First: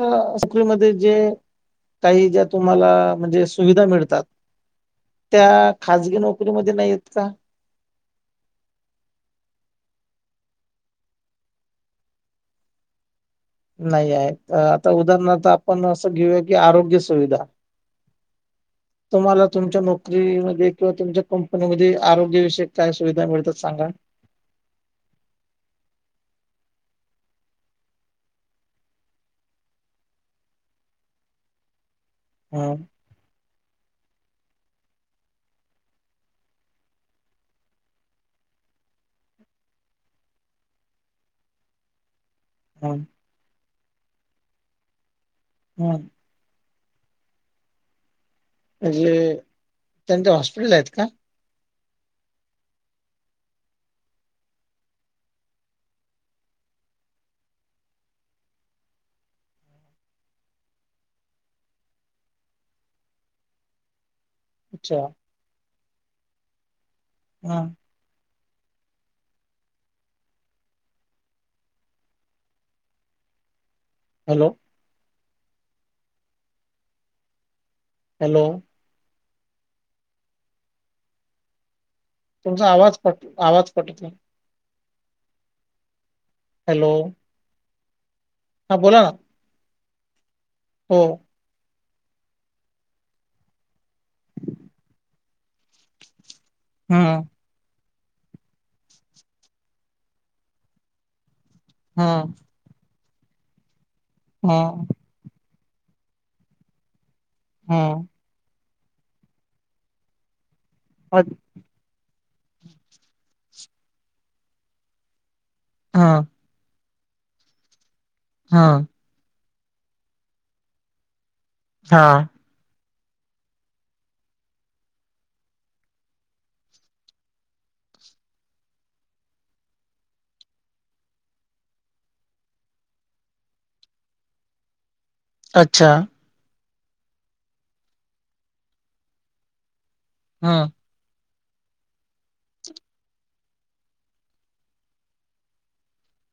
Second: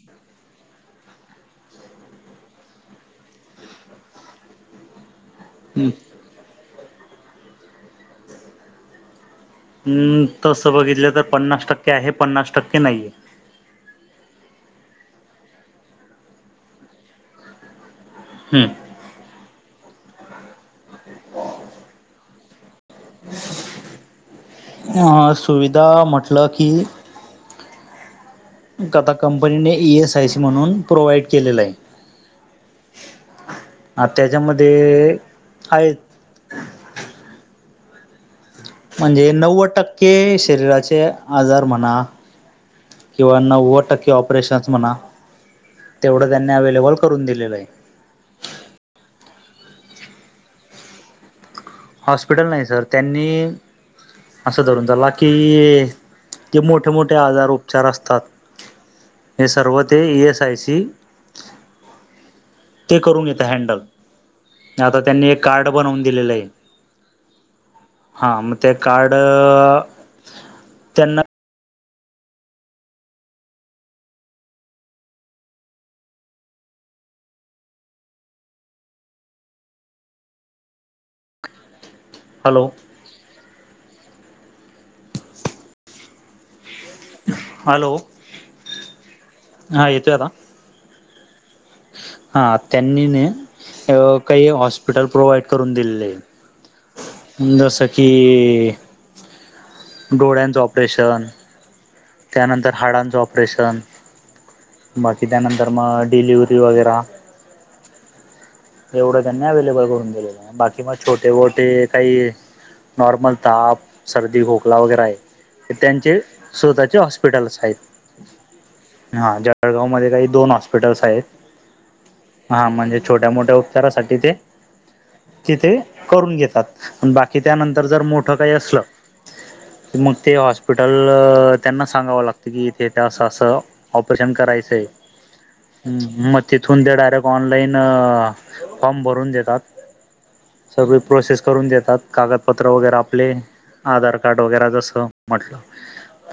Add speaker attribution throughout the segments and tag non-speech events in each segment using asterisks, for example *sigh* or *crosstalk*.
Speaker 1: नोकरीमध्ये जे काही ज्या तुम्हाला म्हणजे सुविधा मिळतात त्या खाजगी नोकरीमध्ये नाहीत का?
Speaker 2: तसं बघितलं तर पन्नास टक्के आहे, पन्नास टक्के नाही ये.
Speaker 1: नाही आहे तर, आता उदाहरणार्थ आपण असं घेऊया की आरोग्य सुविधा.
Speaker 2: हम्म.
Speaker 1: तुम्हाला तुमच्या नोकरीमध्ये किंवा तुमच्या कंपनीमध्ये आरोग्यविषयक काय सुविधा मिळतात सांग?
Speaker 2: हा सुविधा म्हटलं की, कथा कंपनीने ई एस आय सी म्हणून प्रोव्हाइड केलेला आहे.
Speaker 1: हा.
Speaker 2: आ त्याच्यामध्ये आहे. म्हणजे नव्वद टक्के शरीराचे आजार म्हणा,
Speaker 1: हा.
Speaker 2: किंवा नव्वद टक्के ऑपरेशन्स म्हणा.
Speaker 1: हम्.
Speaker 2: तेवढं त्यांना अवे्लेबल करून दिलेलंय आहे.
Speaker 1: म्हणजे त्यांचे हॉस्पिटल आहेत का.
Speaker 2: हॉस्पिटल नाही सर त्यांनी. असं धरून झाला की ते मोठे मोठे आजार उपचार असतात हे सर्व ते ई एस आय सी ते करून घेत हँडल आता
Speaker 1: अच्छा
Speaker 2: त्यांनी एक कार्ड बनवून दिलेलं आहे.
Speaker 1: हा
Speaker 2: हा मग ते कार्ड त्यांना
Speaker 1: हॅलो. हॅलो.
Speaker 2: हॅलो
Speaker 1: तुमचा आवाज कट आवाज कट होतोय. Hello
Speaker 2: hello.
Speaker 1: हा बोला ना.
Speaker 2: हा येतोय आता.
Speaker 1: हो.
Speaker 2: हा त्यांनी न काही हॉस्पिटल प्रोव्हाइड करून दिलेलं ये.
Speaker 1: हम्.
Speaker 2: जसं की, डोळ्यांचं ऑपरेशन
Speaker 1: हा.
Speaker 2: त्यानंतर हाडांचं ऑपरेशन
Speaker 1: हा
Speaker 2: बाकी त्यानंतर मग डिलिवरी वगैरा
Speaker 1: हो.
Speaker 2: एवढं त्यांना अवेलेबल करून दिलेलं आहे, बाकी मग
Speaker 1: अ,
Speaker 2: छोटे मोठे. काही नॉर्मल ताप सर्दी खोकला वगैरे आहे. तर त्यांचे.
Speaker 1: हं
Speaker 2: स्वतःचे हॉस्पिटल्स आहेत.
Speaker 1: हा.
Speaker 2: हा जळगाव मध्ये काही दोन हॉस्पिटल्स आहेत
Speaker 1: हा..
Speaker 2: हा म्हणजे छोट्या मोठ्या उपचारासाठी ते. तिथे करून घेतात. पण बाकी त्यानंतर जर मोठं काही असल. की मग ते हॉस्पिटल त्यांना सांगावं लागतं. की इथे इथे असं असं. ऑपरेशन करायचंय,
Speaker 1: अच्छा.
Speaker 2: मग तिथून ते डायरेक्ट ऑनलाईन. फॉर्म भरून देतात. ‌
Speaker 1: हां..
Speaker 2: सगळ प्रोसेस करून देतात कागदपत्र वगैरे आपले आधार कार्ड वगैरे जसं म्हटल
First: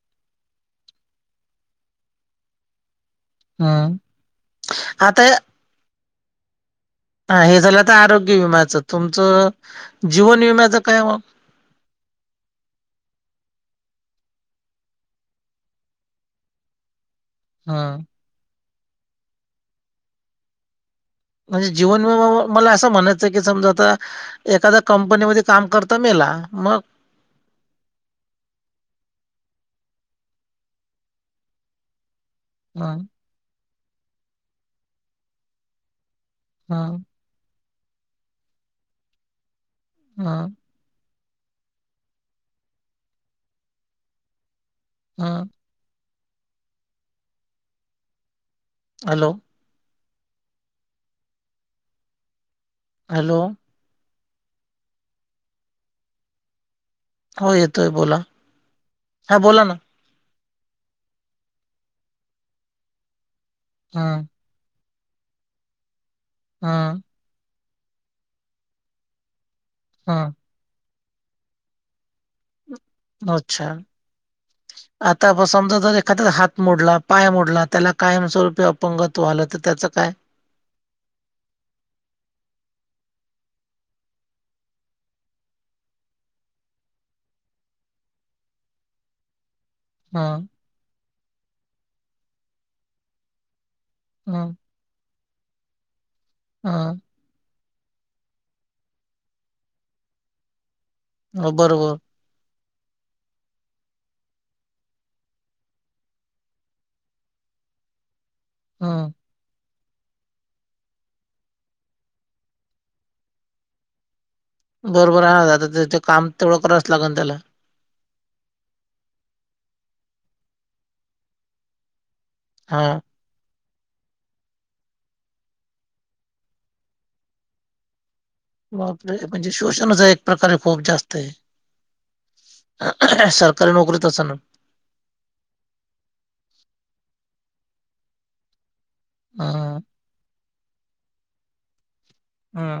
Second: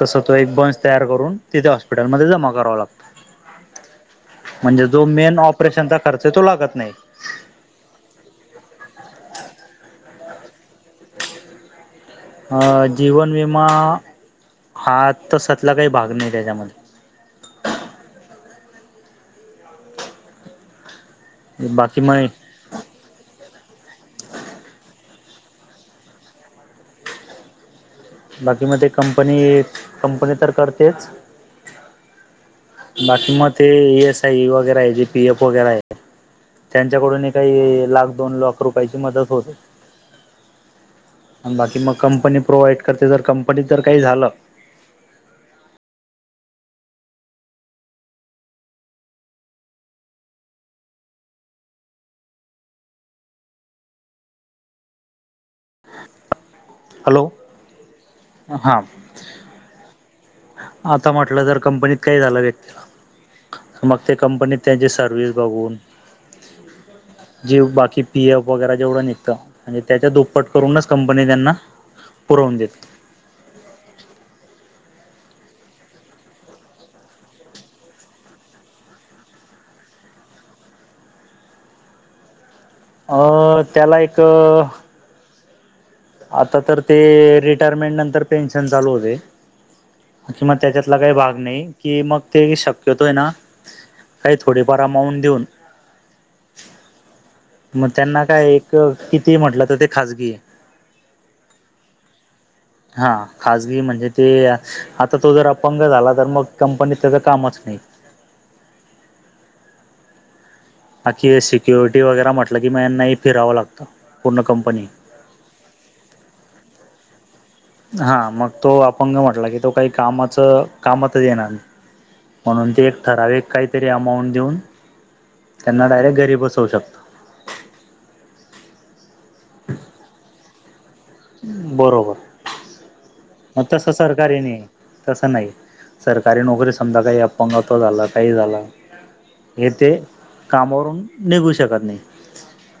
Speaker 2: तस तो एक बंच तयार करून तिथे हॉस्पिटलमध्ये जमा करावा लागतो.
Speaker 1: हं.
Speaker 2: म्हणजे जो
Speaker 1: आता
Speaker 2: मेन ऑपरेशनचा खर्च तो लागत नाही.
Speaker 1: हा हे झालं तर आरोग्य विम्याचं, तुमचं जीवन विम्याचं काय मग.
Speaker 2: हा.. जीवन विमा. हा तशातला काही भाग नाही तेच्यामध्ये.
Speaker 1: हा. म्हणजे
Speaker 2: बाकी
Speaker 1: जीवन विमा
Speaker 2: मग
Speaker 1: मला असं म्हणायचं की समजा आता एखाद्या कंपनीमध्ये काम करताना मेला मग
Speaker 2: बाकी मग ते कंपनी, कंपनी तर करतेच.
Speaker 1: हं,
Speaker 2: बाकी मग ते‌ इ एस आय वगैरे आहे. जे पी एफ वगैरे आहे
Speaker 1: हं,
Speaker 2: त्यांच्याकडून एक काही लाख दोन लाख रुपयांची मदत होते.
Speaker 1: हा.
Speaker 2: आणि बाकी मग कंपनी प्रोव्हाइड करते. तर कंपनीत तर काही झालं.
Speaker 1: हा. हॅलो. हॅलो.
Speaker 2: हॅलो
Speaker 1: हो येतोय बोला,
Speaker 2: हां
Speaker 1: हा बोला ना.
Speaker 2: आता म्हटल जर कंपनीत काही झाल व्यक्तीला मग ते
Speaker 1: हं,
Speaker 2: कंपनीत त्यांची सर्व्हिस बघून
Speaker 1: हा.
Speaker 2: जीव बाकी पी एफ वगैरे जेवढं निघतं. म्हणजे त्यांच्या
Speaker 1: हं.
Speaker 2: दुप्पट. करूनच कंपनी त्यांना पुरवून देते
Speaker 1: अच्छा.
Speaker 2: *inaudible*
Speaker 1: आता समजा जर एखाद्या हात मोडला पाय मोडला त्याला कायमस्वरूपी अपंगत्व आल तर त्याचं काय?
Speaker 2: अ त्याला एक. आता तर ते रिटायरमेंट नंतर पेन्शन चालू होते
Speaker 1: हं,
Speaker 2: त्याच्यातला काही भाग नाही की, मग ते शक्यतो आहे ना काही
Speaker 1: हं,
Speaker 2: थोडीफार अकाऊंट देऊन.
Speaker 1: हा.
Speaker 2: मग त्यांना काय एक किती म्हटलं, तर ते खाजगी आहे.
Speaker 1: हो बरोबर!
Speaker 2: हा खाजगी म्हणजे ते आता तो जर अपंग झाला तर मग कंपनीत त्याचं कामच नाही.
Speaker 1: हम!
Speaker 2: आनकी सिक्युरिटी वगैरा म्हटलं की म नाही फिरावं लागतं लागत पूर्ण कंपनी.
Speaker 1: बरोबर त्या काम तेवढं करावच लागल त्याला.
Speaker 2: हा मग तो अपंग म्हटला की तो काही कामाच कामत येणा. म्हणून ते
Speaker 1: हां,
Speaker 2: एक ठराविक काहीतरी अमाऊंट देऊन त्यांना डयरेक्ट घरी बसवू शकता.
Speaker 1: बापरे म्हणजे शोषणच आहे एक प्रकारे खूप जास्त. आहे.
Speaker 2: बरोबर!
Speaker 1: *unintelligible*
Speaker 2: आता स
Speaker 1: असं
Speaker 2: सरकार
Speaker 1: ना.
Speaker 2: येणे‌. तसं नाही सरकारी नोकरी समजा काही अपंगत्व झालं, काही झालं, हे
Speaker 1: हां,
Speaker 2: ते कामावरून निघू शकत नाही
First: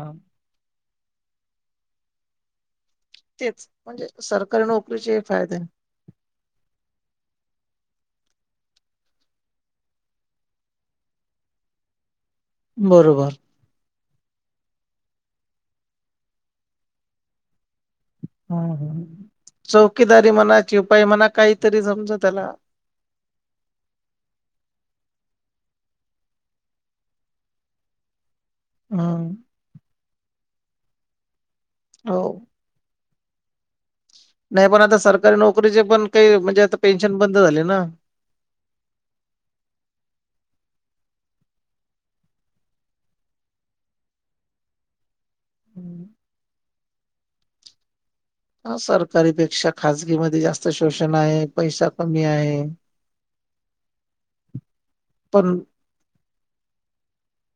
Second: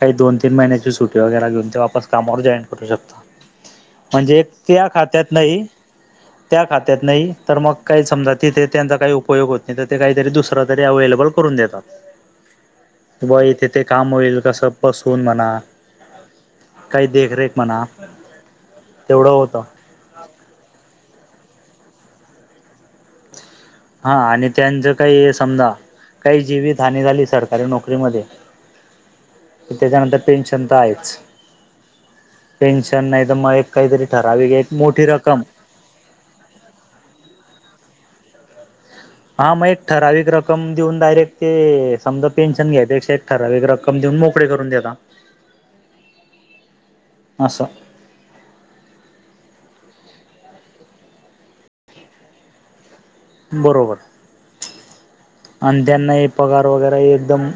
Speaker 2: काही दोन तीन महिन्याची सुटी वगैरे घेन ते वाप कामावर जॉईन करू शकता.
Speaker 1: तेच म्हणजे सरकारी
Speaker 2: त्या
Speaker 1: नोकरीचे
Speaker 2: खात्यात
Speaker 1: फायदे.
Speaker 2: *inaudible* त्या खात्यात नाही तर मग काही समजा तिथे त्यांचा काही उपयोग होत नाही, तिथे काहीतरी दुसरं तरी अवेलेबल करून देतात हे
Speaker 1: बरोबर.
Speaker 2: ब ते काम होईल कसं पसवून म्हणा, काही देखरेख म्हणा,
Speaker 1: हम ह
Speaker 2: तेवढं होतं
Speaker 1: चौकीदारी म्हणा, शिपाई म्हणा काहीतरी जमतं त्याला.
Speaker 2: हा आणि त्यांचं काही समजा काही जीवितहानी झाली सरकारी नोकरीमध्ये.
Speaker 1: हम!
Speaker 2: तेच्यानंतर पेन्शन तर आहेच.
Speaker 1: हो.
Speaker 2: पेन्शन नाही तर मग एक काहीतरी ठरावीक
Speaker 1: नाही
Speaker 2: एक
Speaker 1: पण आता
Speaker 2: मोठी
Speaker 1: सरकारी
Speaker 2: रक्कम.
Speaker 1: नोकरीचे पण काही ते म्हणजे आता पेन्शन बंद झाले ना.
Speaker 2: हा मग एक ठराविक रक्कम देऊन डायरेक्ट ते समजा पेन्शन घ्यायपेक्षा एक ठराविक रक्कम. कम देऊन मोकळे करून देता.
Speaker 1: हम्म!
Speaker 2: अस.
Speaker 1: हा सरकारीपेक्षा खाजगी मध्ये जास्त शोषण आहे पैसा कमी आहे.
Speaker 2: बरोबर
Speaker 1: पण
Speaker 2: आंध्यान हे पगार वगैरे हे एकदम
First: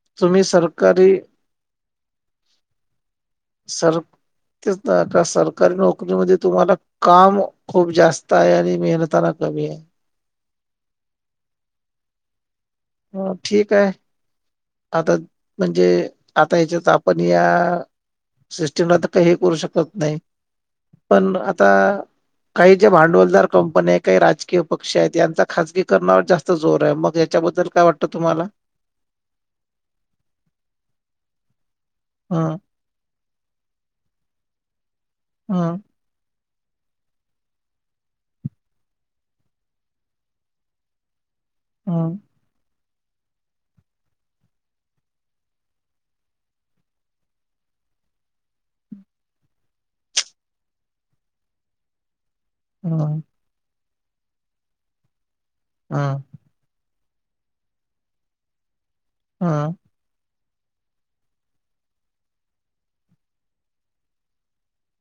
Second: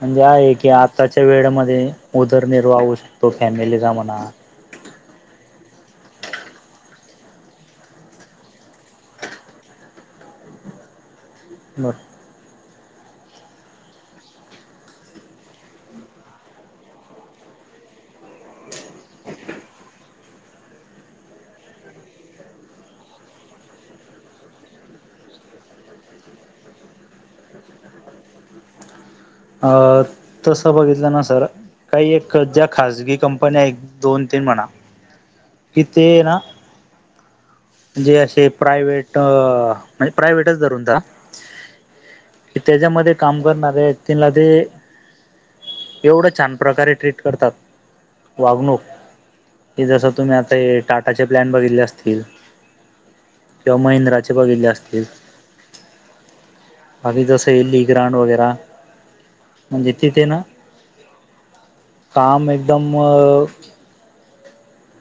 Speaker 2: म्हणजे
Speaker 1: तुम्ही
Speaker 2: आहे की
Speaker 1: सरकारी
Speaker 2: आताच्या वेळेमध्ये उदरनिर्वाह होऊ शकतो फॅमिलीचा
Speaker 1: सर
Speaker 2: म्हणा.
Speaker 1: तेच ना आता सरकारी नोकरीमध्ये तुम्हाला काम खूप जास्त आहे आणि मेहनताना कमी आहे.
Speaker 2: म
Speaker 1: हा ठीक आहे. आता म्हणजे आता ह्याच्यात आपण या सिस्टीमला तर काही हे करू शकत नाही पण आता काही जे भांडवलदार कंपन्या आहेत, काही राजकीय पक्ष आहेत, यांचा खासगीकरणावर जास्त जोर आहे मग याच्याबद्दल काय वाटतं तुम्हाला.
Speaker 2: अ तस बघितलं ना सर काही एक
Speaker 1: हं,
Speaker 2: जॅक खाजगी कंपन्या एक दोन तीन म्हणा.
Speaker 1: हं.
Speaker 2: कि ते ना. म्हणजे असे प्रायव्हेट म्हणजे प्रायव्हेटच धरून चला.
Speaker 1: हम्म.
Speaker 2: त्याच्यामध्ये काम करणारे व्यक्तींला ते एवढं छान प्रकारे ट्रीट करतात वागणूक हे जसं तुम्ही आता हे टाटाचे प्लॅन बघितले असतील.
Speaker 1: हं.
Speaker 2: किंवा महिंद्राचे बघितले असतील.
Speaker 1: हं.
Speaker 2: बाकी जसे लेग्रंराड वगैरा.
Speaker 1: हा.
Speaker 2: म्हणजे तिथे ना काम एकदम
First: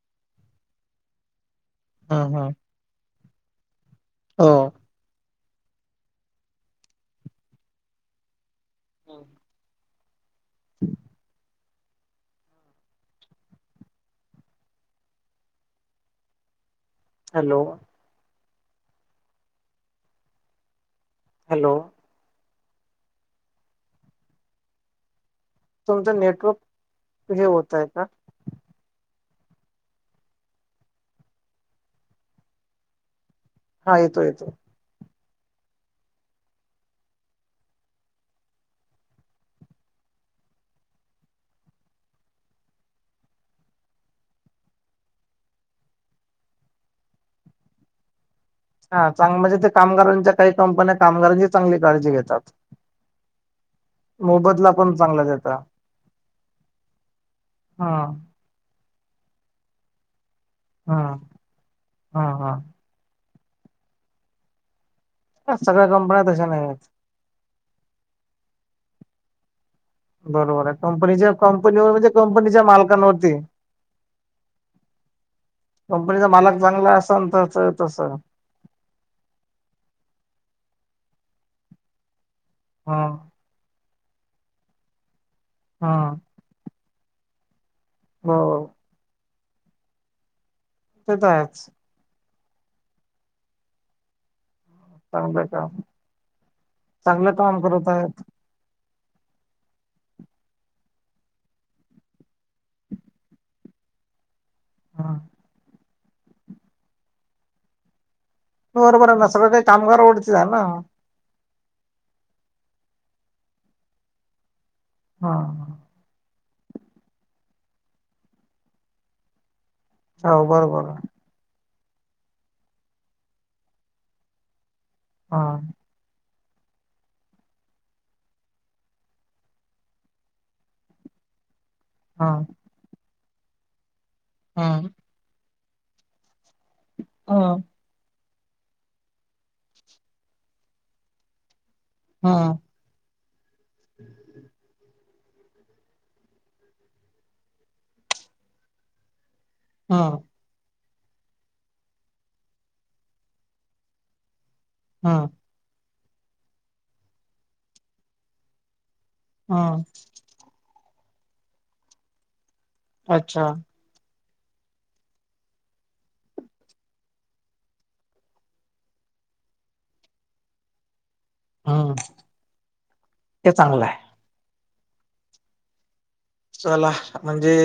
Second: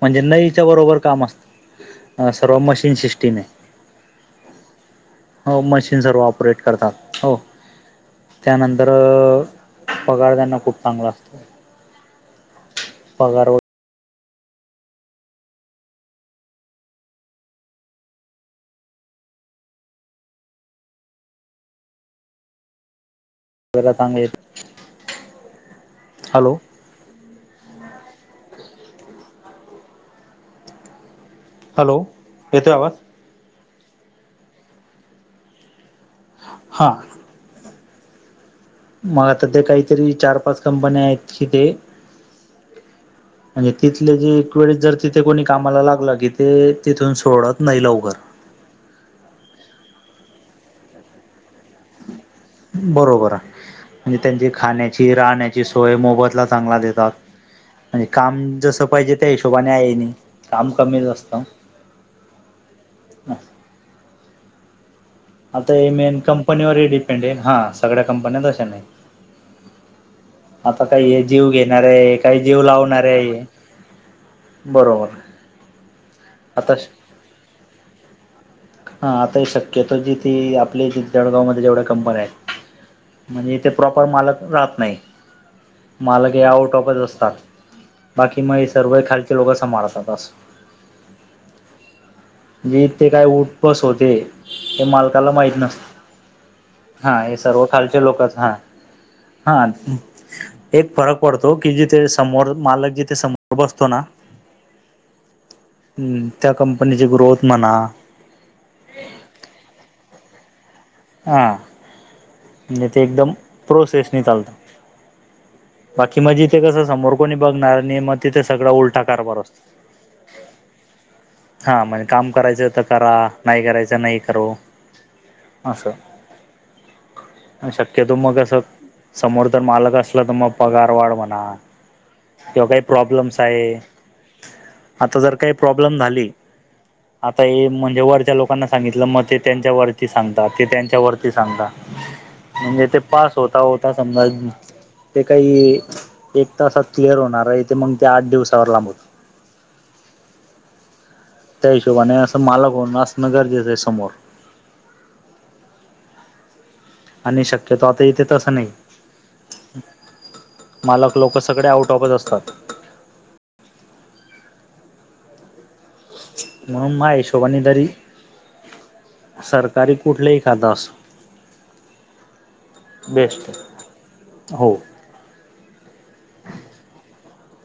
Speaker 2: म्हणजे नईच्या बरोबर काम असतं.
Speaker 1: हं, हं.
Speaker 2: सर्व मशीन सिस्टीम आहे.
Speaker 1: हो.
Speaker 2: हो मशीन सर्व ऑपरेट करतात हो त्यानंतर पगार त्यांना खूप चांगला असतो. पगारवर
Speaker 1: हॅलो! हॅलो!
Speaker 2: ला चांगले.
Speaker 1: तुमचं
Speaker 2: हॅलो
Speaker 1: नेटवर्क हे होत आहे का?
Speaker 2: हॅलो येतोय आवाज.
Speaker 1: हा येतो येतो.
Speaker 2: हा. मग आता ते काहीतरी चार पाच कंपन्या आहेत तिथे. म्हणजे तिथले जे एक वेळेस जर तिथे कोणी कामाला लागलं की ते तिथून सोडत नाही लवकर.
Speaker 1: हा चांगलं जिथे कामगारांच्या काही कंपन्या कामगारांची चांगली काळजी घेतात.
Speaker 2: बरोबर आहे म्हणजे त्यांची
Speaker 1: मोबदला पण
Speaker 2: खाण्याची
Speaker 1: चांगला देतात
Speaker 2: राहण्याची सोय मोबतला चांगला देतात.
Speaker 1: हा
Speaker 2: म्हणजे काम जसं पाहिजे त्या हिशोबाने आहे नाही काम कमीच असतं.
Speaker 1: हा हा. हा
Speaker 2: आता
Speaker 1: सगळ्या
Speaker 2: हे मेन
Speaker 1: कंपन्या तशा नाही आहेत.
Speaker 2: कंपनीवरही डिपेंड आहे हा सगळ्या कंपन्या अशा नाही.
Speaker 1: बरोबर आहे
Speaker 2: आता काही हे
Speaker 1: कंपनीच्या
Speaker 2: जीव घेणार
Speaker 1: कंपनीवर म्हणजे
Speaker 2: आहे काही जीव
Speaker 1: कंपनीच्या
Speaker 2: लावणार
Speaker 1: मालकांवरती.
Speaker 2: आहे बरोबर आहे.
Speaker 1: कंपनीचा मालक चांगला असेल तर तसं
Speaker 2: हा आता हे शक्यतो जी ती आपले जळगाव मध्ये जेवढ्या कंपन्या आहेत.
Speaker 1: हा.
Speaker 2: म्हणजे इथे प्रॉपर मालक राहत नाही
Speaker 1: हा
Speaker 2: मालक हे आउट ऑफच असतात.
Speaker 1: हो
Speaker 2: बाकी मग हे सर्व खालचे लोक समारंभात असतात.
Speaker 1: तेे तर आहेच.
Speaker 2: इथे काय उटपस होते. हे मालकांना
Speaker 1: चांगलं
Speaker 2: माहित
Speaker 1: काम
Speaker 2: नसत हा
Speaker 1: चांगलं
Speaker 2: हे
Speaker 1: काम
Speaker 2: सर्व
Speaker 1: करत
Speaker 2: खालचे
Speaker 1: आहेत.
Speaker 2: लोकच हा. हा. एक फरक पडतो की जिथे समोर मालक जिथे समोर बसतो ना
Speaker 1: हा.
Speaker 2: हुं त्या कंपनीची ग्रोथ म्हणा.
Speaker 1: बरोबर आहे ना सगळं काही कामगर *unintelligible*
Speaker 2: हां म्हणजे ते एकदम प्रोसेसनी चालतं.
Speaker 1: हा.
Speaker 2: बाकी‌ म्हणजे इथे कसं समोर कोणी बघणार नाही मग तिथे सगळां उलटा कारभार असतो.
Speaker 1: हो बरोबर आहे.
Speaker 2: हा म्हणजे काम करायचंय तर करा नाही करायचंय नाही करो.
Speaker 1: हा.
Speaker 2: असं हा शक्यतो मग असं समोर तर मालक असला तर मग पगार वाढ होणार.
Speaker 1: हा.
Speaker 2: किंवा काही प्रॉब्लेम्स आहे.
Speaker 1: हा.
Speaker 2: आता जर काही प्रॉब्लेम झाले आता
Speaker 1: हा
Speaker 2: हे म्हणजे वरच्या लोक *unintelligible* सांगितलं मग ते त्यांच्या वरती सांगतात ते त्यांच्या वरती सांगतात.
Speaker 1: हा.
Speaker 2: म्हणजे ते पास होता होता *unintelligible* ते काही एक तासात क्लिअर होणार आहे ते मग ते आठ दिवसावर लांबवतं.
Speaker 1: हा.
Speaker 2: त्या हिशोबाने असं मालक होणं असणं गरजेचं आहे समोर.
Speaker 1: हा.
Speaker 2: आणि शक्यतो आता इथे तसं नाही.
Speaker 1: हा.
Speaker 2: मालक लोकं सगळे आउट ऑफचं असतात.
Speaker 1: अच्छा.
Speaker 2: म- माझ्या हिशोबाने तरी सरकारी कुठलंही खातं असो.
Speaker 1: हम्म
Speaker 2: बेस्ट.
Speaker 1: ते चांगलं आहे.
Speaker 2: हो.
Speaker 1: चला अ म्हणजे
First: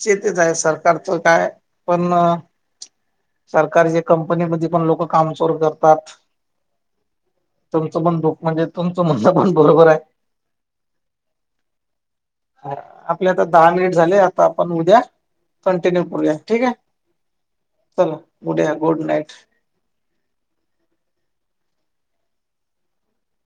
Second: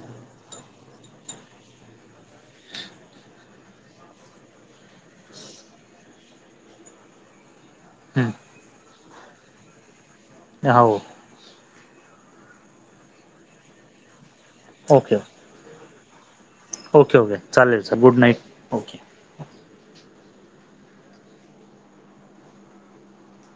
Speaker 1: चे तेच आहे सरकारचं काय पणं सरकारची कंपनीमध्ये पण लोकं कामचोर करतात. तुमचं पण
Speaker 2: हं.
Speaker 1: दुख म्हणजे तुमचं म्हणणं पण बरोबर आहे.
Speaker 2: *unintelligible*
Speaker 1: अ आपले आता दहा मिनिट झाले आता आपण उद्या
Speaker 2: ओके
Speaker 1: कंटिन्यू करूया ठीक आहे.
Speaker 2: ओके ओके चालेल सर
Speaker 1: चला
Speaker 2: गुड
Speaker 1: उद्या
Speaker 2: नाईट ओके
Speaker 1: गुड नाईट.